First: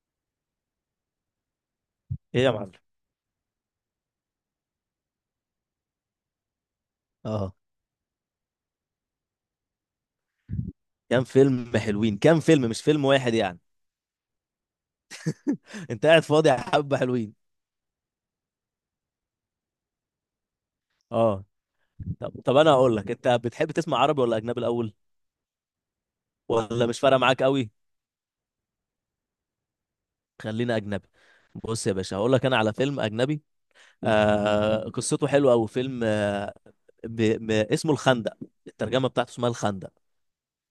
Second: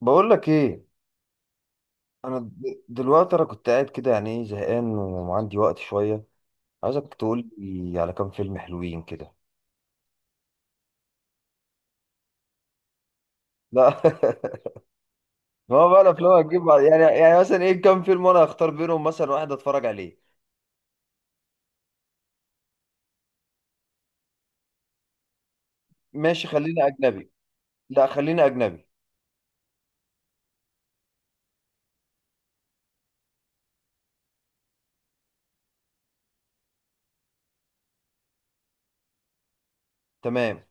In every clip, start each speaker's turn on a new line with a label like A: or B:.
A: بقول لك ايه؟
B: ايه يا معلم.
A: دلوقتي انا كنت قاعد كده، يعني ايه، زهقان وعندي وقت شويه. عايزك تقول
B: اه
A: لي على كام فيلم حلوين كده.
B: كام فيلم حلوين؟ كام فيلم، مش فيلم واحد يعني.
A: لا ما هو بقى
B: انت قاعد
A: الافلام
B: فاضي يا
A: هتجيب بعض.
B: حبه
A: يعني
B: حلوين.
A: يعني مثلا ايه، كام فيلم وانا هختار بينهم مثلا واحد اتفرج عليه.
B: اه. طب انا هقول لك، انت بتحب تسمع عربي ولا اجنبي الاول؟
A: ماشي، خلينا
B: ولا مش فارقه
A: اجنبي.
B: معاك قوي؟
A: لا، خلينا اجنبي.
B: خلينا اجنبي. بص يا باشا هقول لك انا على فيلم اجنبي. قصته حلوه قوي، فيلم ب... اسمه الخندق. الترجمه بتاعته اسمها الخندق.
A: تمام.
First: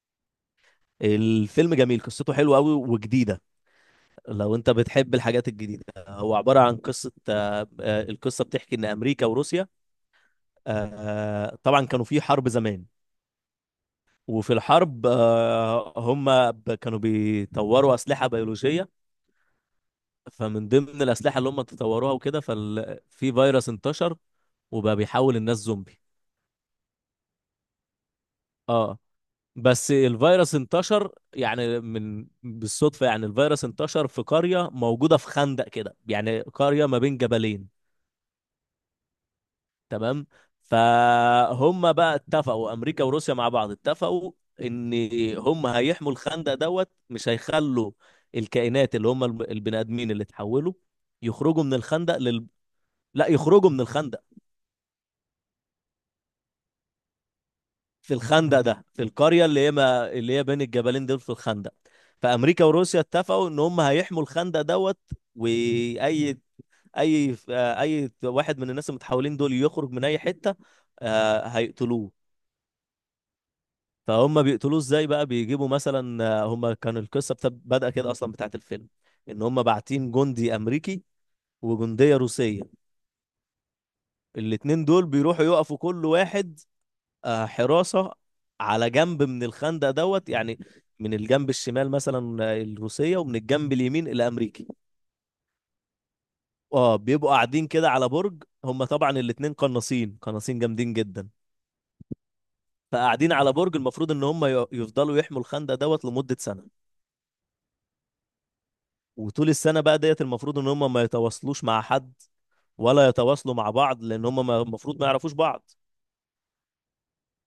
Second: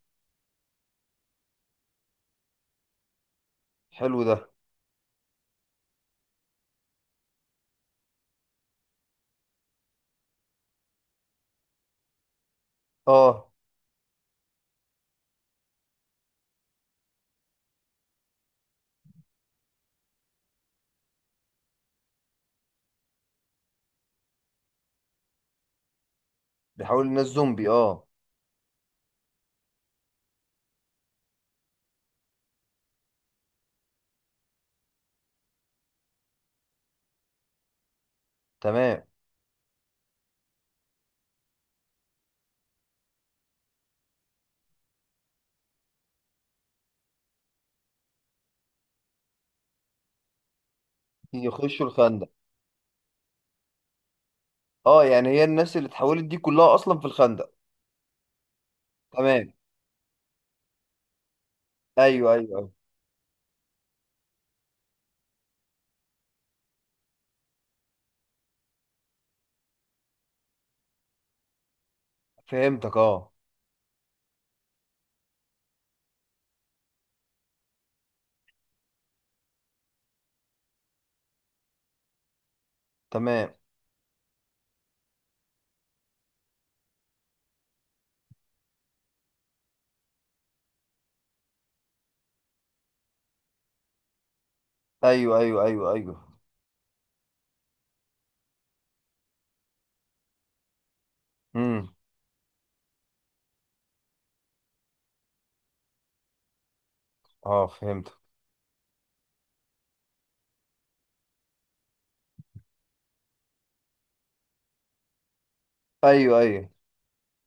B: الفيلم جميل، قصته حلوه قوي وجديده.
A: حلو ده.
B: لو انت بتحب الحاجات الجديده، هو عباره عن قصه القصه بتحكي ان امريكا وروسيا، طبعا كانوا في حرب زمان.
A: اه.
B: وفي الحرب، كانوا بيطوروا أسلحة بيولوجية. فمن ضمن الأسلحة اللي هم تطوروها وكده ففي فيروس انتشر، وبقى بيحول الناس زومبي.
A: بيحاول الناس زومبي، اه.
B: اه. بس الفيروس انتشر يعني من بالصدفة، يعني الفيروس انتشر في قرية موجودة في خندق كده، يعني قرية ما بين جبلين.
A: تمام.
B: تمام. فهم بقى اتفقوا، امريكا وروسيا مع بعض اتفقوا ان هم هيحموا الخندق دوت، مش هيخلوا الكائنات اللي هم البني ادمين اللي اتحولوا يخرجوا من
A: يخشوا
B: الخندق
A: الخندق.
B: لا يخرجوا من الخندق
A: اه، يعني هي الناس اللي اتحولت دي كلها اصلا في الخندق؟
B: في الخندق ده، في القريه
A: تمام.
B: اللي هي ما... اللي هي بين الجبلين دول في الخندق.
A: ايوه ايوه,
B: فامريكا
A: أيوة.
B: وروسيا اتفقوا ان هم هيحموا الخندق دوت، واي اي اي واحد من الناس المتحولين دول يخرج من اي حته، هيقتلوه.
A: فهمتك، اه.
B: فهم بيقتلوه ازاي بقى؟ بيجيبوا مثلا، هم كان القصه بدأ كده اصلا بتاعت الفيلم ان هم باعتين جندي امريكي وجنديه روسيه.
A: تمام.
B: الاتنين دول بيروحوا يقفوا كل واحد حراسه على جنب من الخندق دوت يعني، من الجنب الشمال مثلا الروسيه، ومن الجنب اليمين الامريكي.
A: ايوه ايوه ايوه ايوه.
B: اه. بيبقوا قاعدين كده على برج، هم طبعا الاتنين قناصين، جامدين جدا.
A: امم.
B: فقاعدين على برج، المفروض ان هم يفضلوا يحموا الخندق دوت لمده سنه.
A: اه، فهمت.
B: وطول السنة بقى ديت المفروض ان هم ما يتواصلوش مع حد، ولا يتواصلوا مع بعض لان هم المفروض ما يعرفوش بعض،
A: ايوه ايوه.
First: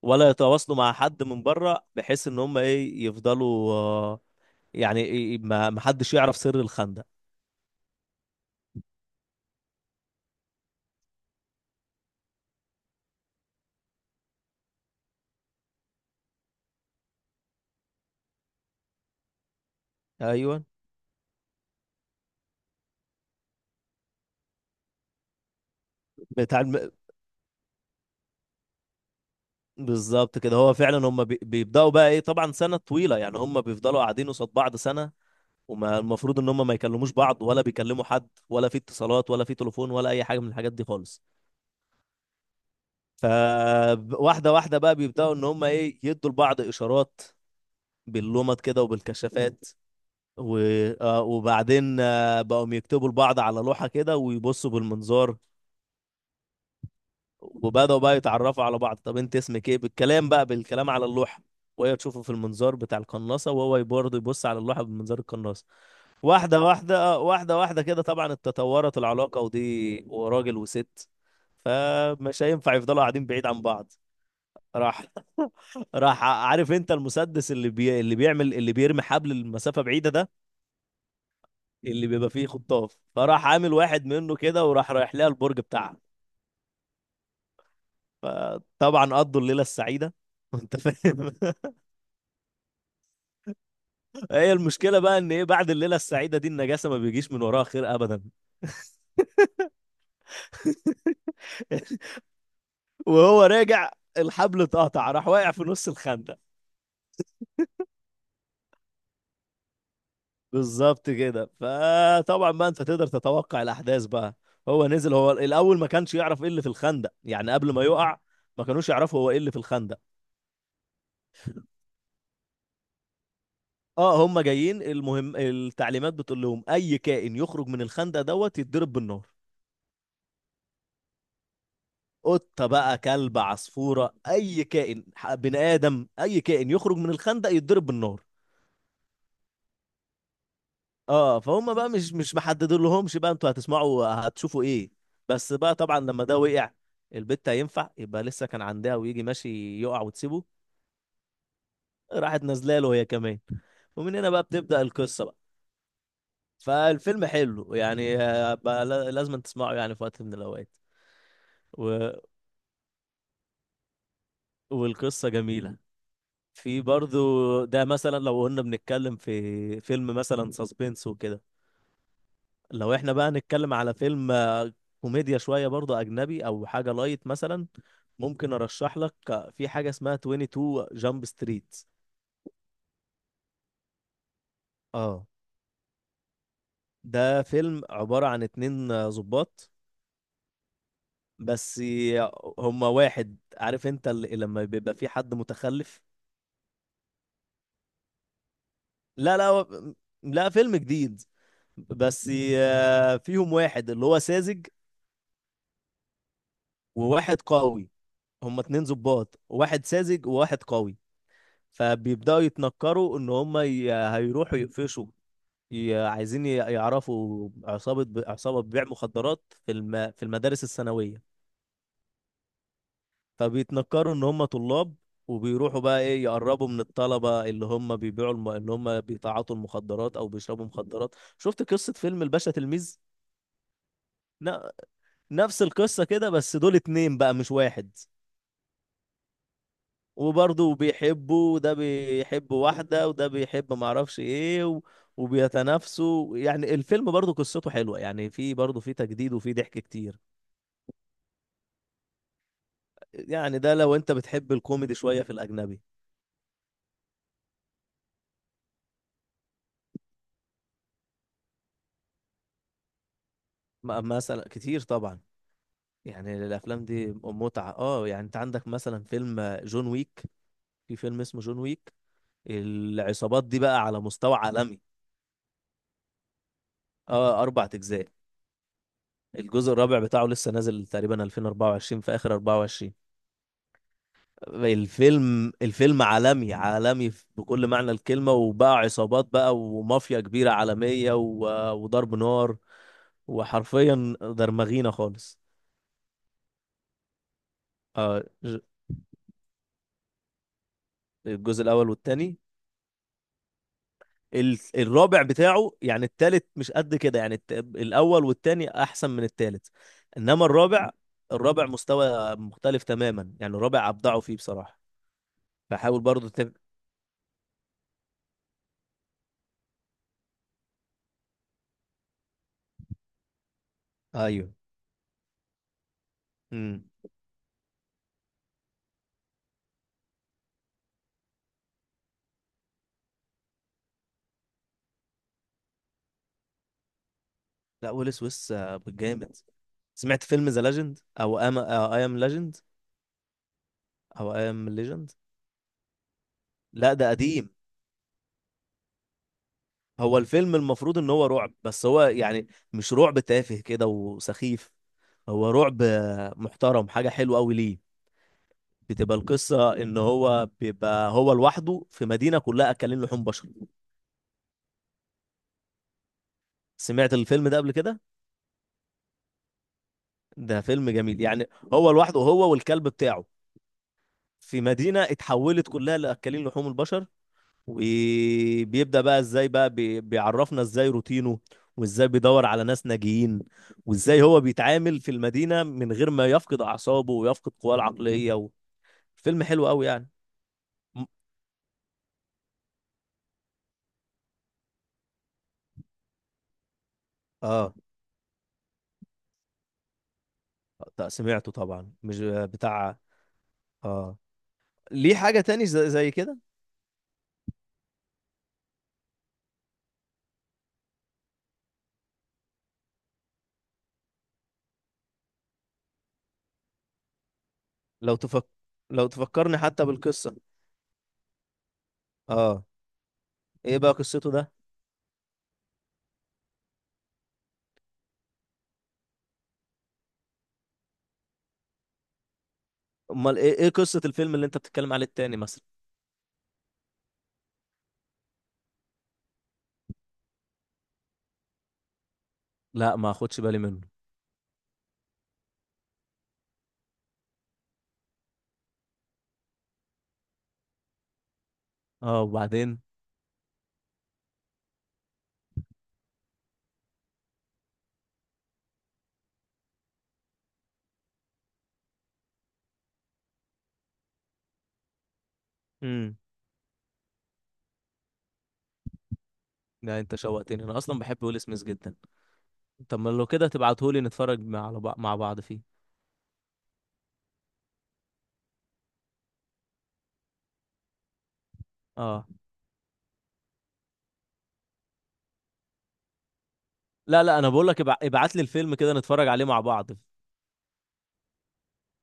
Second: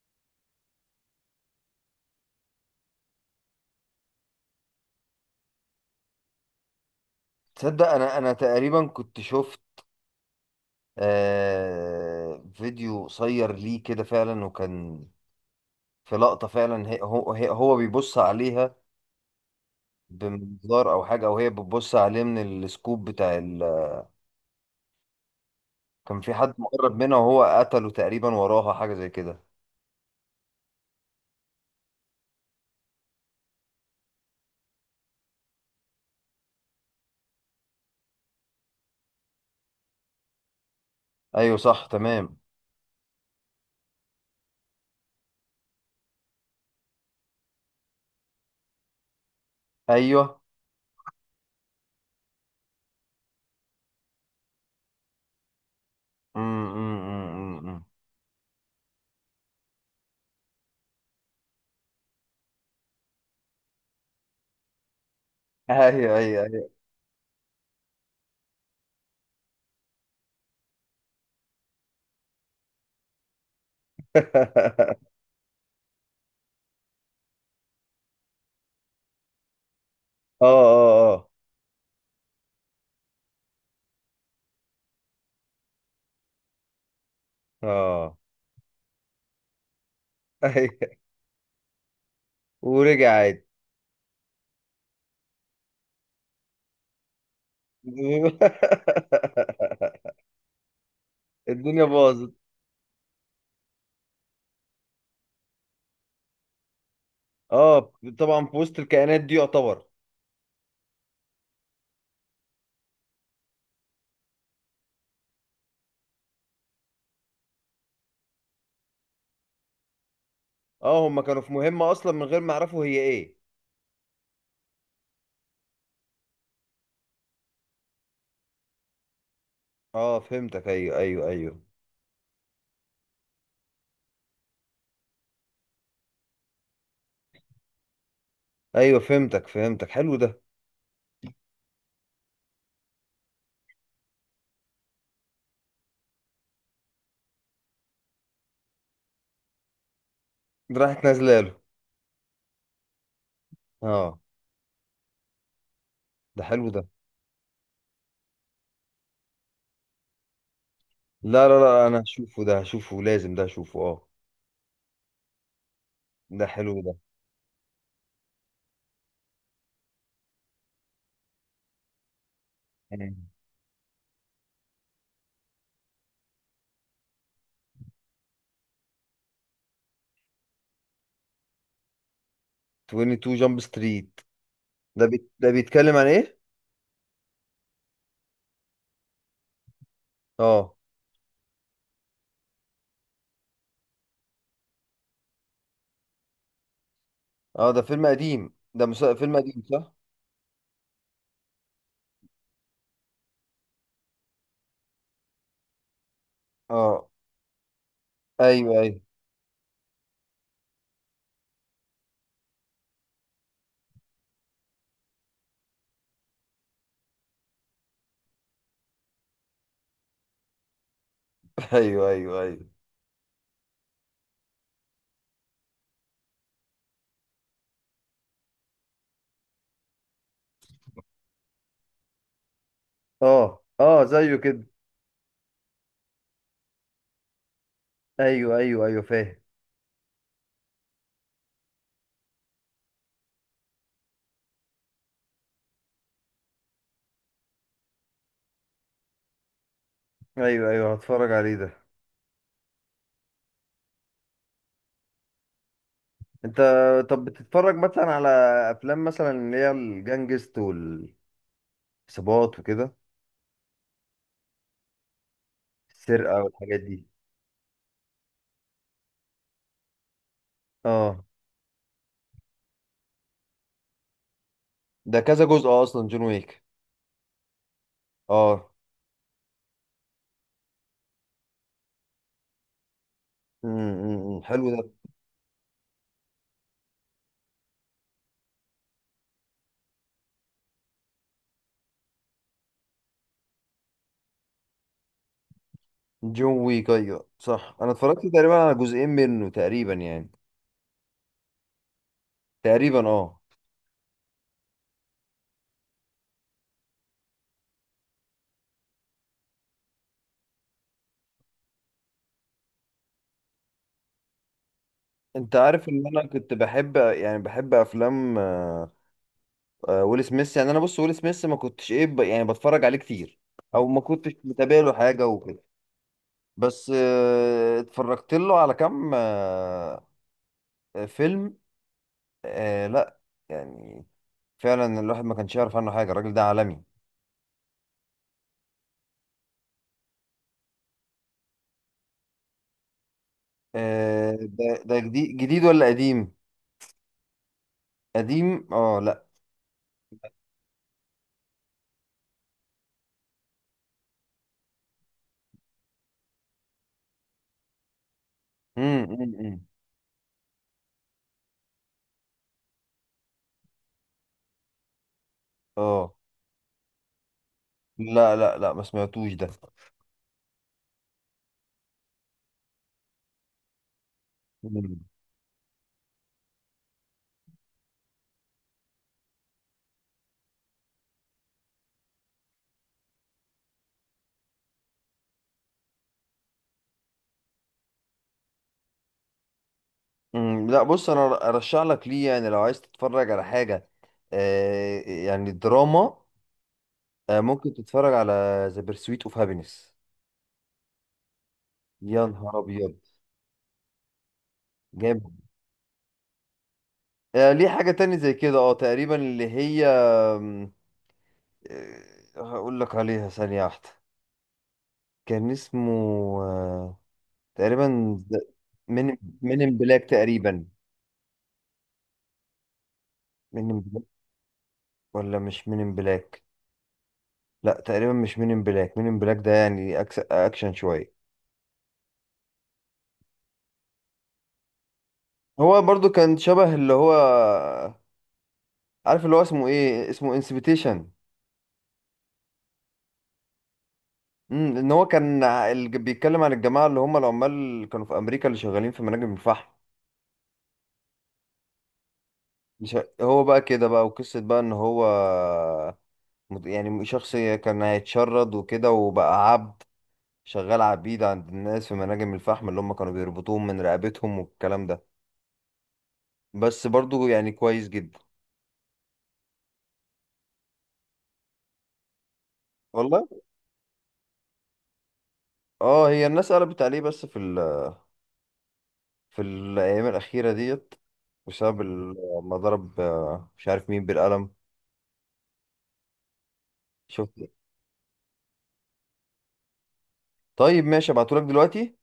B: ولا يتواصلوا مع حد من بره، بحيث ان هم ايه يفضلوا يعني إيه إيه، ما حدش يعرف سر الخندق.
A: تصدق انا تقريبا كنت شفت فيديو قصير ليه كده فعلا، وكان في لقطة فعلا، هي هو بيبص عليها
B: ايوه.
A: بمنظار او حاجة، او هي بتبص عليه من السكوب بتاع. كان في حد
B: بتاع الم...
A: مقرب منها وهو قتله تقريبا، وراها حاجة زي كده.
B: بالظبط كده، هو فعلا هم بيبداوا بقى ايه، طبعا سنة طويلة يعني، هم بيفضلوا قاعدين قصاد بعض سنة، وما المفروض ان هم ما يكلموش بعض، ولا بيكلموا حد، ولا في اتصالات، ولا في تليفون، ولا اي حاجة من الحاجات دي خالص.
A: ايوه صح، تمام.
B: فواحدة واحدة بقى بيبدأوا إن هم إيه يدوا لبعض إشارات باللمض كده وبالكشافات
A: ايوه.
B: و... آه، وبعدين بقوا يكتبوا لبعض على لوحة كده ويبصوا بالمنظار.
A: أمم.
B: وبدأوا بقى يتعرفوا على بعض. طب أنت اسمك إيه، بالكلام بقى، بالكلام على اللوحة، وهي تشوفه في المنظار بتاع القناصة، وهو برضه يبص على اللوحة بمنظار القناصة.
A: ايوه ايوه
B: واحدة
A: ايوه.
B: واحدة واحدة واحدة كده طبعا اتطورت العلاقة، ودي وراجل وست، فمش هينفع يفضلوا قاعدين بعيد عن بعض. راح راح، عارف انت المسدس اللي اللي بيعمل، اللي بيرمي حبل المسافة بعيدة ده،
A: اه اه
B: اللي بيبقى فيه خطاف، فراح عامل واحد منه كده وراح رايح لها البرج بتاعها.
A: اه
B: فطبعا قضوا الليلة السعيدة
A: اه.
B: انت
A: ايوه.
B: فاهم.
A: ورجع عادي.
B: هي المشكلة بقى ان ايه، بعد الليلة السعيدة دي، النجاسة ما بيجيش من وراها خير ابدا.
A: الدنيا باظت.
B: وهو راجع الحبل اتقطع، راح واقع في نص الخندق.
A: اه، طبعا في وسط الكائنات دي يعتبر.
B: بالظبط كده. فطبعا بقى انت تقدر تتوقع الاحداث بقى. هو نزل، هو الاول ما كانش يعرف ايه اللي في الخندق يعني قبل ما يقع، ما كانوش يعرفوا هو ايه اللي في الخندق.
A: اه، هم كانوا في مهمة اصلا من غير ما يعرفوا هي ايه.
B: اه هم جايين، المهم التعليمات بتقول لهم اي كائن يخرج من الخندق دوت يتضرب بالنار.
A: اه، فهمتك. ايوه ايوه ايوه.
B: قطه بقى، كلب، عصفوره، اي كائن بني ادم، اي كائن يخرج من الخندق يتضرب بالنار.
A: ايوه فهمتك فهمتك، حلو ده.
B: اه فهم بقى مش محددين لهمش بقى انتوا هتسمعوا هتشوفوا ايه. بس بقى طبعا لما ده وقع، البت هينفع يبقى لسه كان عندها ويجي ماشي يقع وتسيبه؟
A: ده راحت نازله له.
B: راحت نازله له هي كمان. ومن
A: اه.
B: هنا بقى بتبدأ القصة بقى.
A: ده حلو ده.
B: فالفيلم حلو يعني، بقى لازم تسمعه يعني في وقت من الأوقات.
A: لا لا لا، انا
B: و...
A: هشوفه، ده هشوفه لازم، ده هشوفه، اه.
B: والقصة جميلة.
A: ده
B: في
A: حلو ده.
B: برضو ده مثلا، لو قلنا بنتكلم في فيلم مثلا ساسبنس وكده، لو احنا
A: مم.
B: بقى نتكلم على فيلم كوميديا شوية برضو أجنبي أو حاجة لايت مثلا، ممكن أرشح لك في حاجة اسمها 22 جامب ستريت.
A: 22 جامب ستريت.
B: اه.
A: ده بيتكلم عن ايه؟
B: ده فيلم عبارة عن اتنين ضباط.
A: اه
B: بس ي- هما واحد، عارف انت اللي لما بيبقى في حد متخلف.
A: اه. ده فيلم قديم، فيلم
B: لا لا
A: قديم صح؟
B: هو- لا، فيلم جديد. بس فيهم واحد اللي هو ساذج،
A: اه.
B: وواحد قوي. هما
A: ايوه
B: اتنين
A: ايوه.
B: ضباط، واحد ساذج وواحد قوي. فبيبداوا يتنكروا ان هم هيروحوا يقفشوا، عايزين يعرفوا عصابة عصابة بيع مخدرات في في المدارس الثانوية.
A: ايوه ايوه ايوه.
B: فبيتنكروا ان هم طلاب، وبيروحوا بقى ايه يقربوا من الطلبة اللي هم بيبيعوا اللي هم بيتعاطوا المخدرات او بيشربوا مخدرات. شفت قصة فيلم الباشا تلميذ؟
A: اه اه، زيه
B: ن...
A: كده.
B: نفس القصة كده، بس دول اتنين بقى مش واحد.
A: ايوه ايوه ايوه، فاهم.
B: وبرضه بيحبوا، وده بيحب واحدة، وده بيحب معرفش ايه، وبيتنافسوا. يعني الفيلم برضه قصته حلوة يعني، في برضه في تجديد وفي ضحك كتير.
A: ايوه ايوه، هتفرج عليه ده.
B: يعني ده لو انت بتحب الكوميدي شوية في الأجنبي.
A: انت، طب بتتفرج مثلا على افلام مثلا اللي هي الجانجست والعصابات وكده،
B: مثلا كتير طبعا،
A: السرقه
B: يعني
A: والحاجات
B: الأفلام
A: دي.
B: دي متعة. اه. يعني انت عندك مثلا فيلم جون ويك، في فيلم
A: اه،
B: اسمه جون ويك. العصابات دي بقى على مستوى عالمي.
A: ده كذا جزء اصلا جون ويك.
B: اه، أربع أجزاء.
A: اه.
B: الجزء الرابع بتاعه لسه نازل تقريبا 2024، في آخر 24.
A: امم، حلو ده.
B: الفيلم، الفيلم عالمي، عالمي بكل معنى الكلمة، وبقى عصابات بقى، ومافيا كبيرة عالمية، وضرب نار، وحرفيا درمغينا خالص.
A: جون ويك، ايوه صح، انا
B: آه،
A: اتفرجت تقريبا
B: ج-
A: على جزئين منه تقريبا يعني.
B: الجزء الأول والتاني.
A: تقريبا اه.
B: الرابع بتاعه يعني، التالت مش قد كده يعني، الأول والتاني أحسن من التالت. إنما الرابع، الرابع مستوى مختلف تماما يعني، الرابع أبدعوا فيه بصراحة.
A: انت عارف
B: فحاول
A: ان انا
B: برضو
A: كنت بحب، يعني بحب افلام ويل سميث. يعني انا بص ويل سميث ما كنتش ايه يعني بتفرج عليه كتير، او ما كنتش
B: أيوه.
A: متابع له حاجه وكده.
B: امم.
A: بس اتفرجت له على كام فيلم. لا يعني، فعلا الواحد ما كانش يعرف عنه حاجه، الراجل ده عالمي.
B: لا، ويل سويس جامد. سمعت فيلم ذا ليجند او ام اي ام ليجند او اي
A: ده
B: ام
A: ده
B: ليجند؟
A: جديد ولا قديم؟
B: لا ده قديم.
A: قديم اه، لا.
B: هو الفيلم المفروض ان هو رعب، بس هو يعني مش رعب تافه كده وسخيف، هو رعب محترم، حاجة حلوة قوي ليه. بتبقى
A: إمم.
B: القصة ان هو بيبقى هو لوحده في مدينة كلها اكلين لحوم بشر.
A: اه،
B: سمعت الفيلم ده قبل كده؟
A: لا لا لا، ما سمعتوش ده.
B: ده فيلم جميل يعني. هو لوحده، هو والكلب بتاعه، في
A: مم.
B: مدينة اتحولت كلها لأكلين لحوم البشر. وبيبدأ بقى ازاي بقى بيعرفنا ازاي روتينه، وازاي بيدور على ناس ناجيين، وازاي هو بيتعامل في المدينة من غير ما يفقد أعصابه ويفقد قواه العقلية فيلم حلو قوي يعني.
A: مم، لا
B: م-
A: بص، انا ارشح لك ليه يعني لو عايز تتفرج على حاجه، يعني دراما، ممكن
B: اه.
A: تتفرج على ذا بيرسويت اوف هابينس.
B: سمعته طبعا، مش
A: يا نهار ابيض.
B: بتاع. اه. ليه
A: جامد.
B: حاجة تاني زي, زي كده؟
A: ليه حاجة تانية زي كده، اه تقريبا اللي هي آه، هقول لك عليها ثانية واحدة، كان اسمه آه،
B: لو
A: تقريبا
B: تفك... لو
A: من
B: تفكرني
A: من ان
B: حتى
A: بلاك
B: بالقصة.
A: تقريبا.
B: اه،
A: من
B: ايه
A: ان
B: بقى
A: بلاك،
B: قصته ده؟
A: ولا مش من ان بلاك؟ لا تقريبا مش من ان بلاك، من ان بلاك ده يعني اكشن شوية.
B: امال ايه، ايه قصة الفيلم اللي انت بتتكلم عليه التاني مثلا؟
A: هو برضو كان شبه اللي هو، عارف اللي هو اسمه ايه، اسمه انسبيتيشن.
B: لا ما اخدش بالي منه.
A: امم، ان هو كان بيتكلم عن الجماعه اللي هم العمال اللي كانوا في امريكا اللي شغالين في مناجم الفحم.
B: اه، وبعدين؟
A: مش هو بقى كده بقى، وقصه بقى ان هو يعني شخص كان هيتشرد وكده وبقى عبد، شغال عبيد عند الناس في مناجم الفحم اللي هم كانوا بيربطوهم من رقبتهم والكلام ده. بس برضو يعني كويس جدا.
B: لا انت شوقتني، انا اصلا بحب ويل سميث جدا. طب ما
A: والله.
B: لو كده تبعتهولي نتفرج مع، على مع بعض فيه.
A: اه هي الناس قلبت عليه بس في في الايام الاخيره ديت، بسبب
B: اه.
A: ما ضرب مش عارف مين بالقلم.
B: لا
A: شفت.
B: لا، انا بقول لك ابعت لي الفيلم كده نتفرج عليه مع بعض.
A: طيب ماشي، ابعتهولك دلوقتي.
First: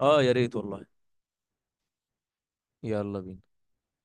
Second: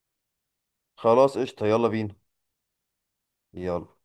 B: اه يا ريت والله.
A: خلاص قشطة، يلا بينا.
B: يلا بينا.
A: يلا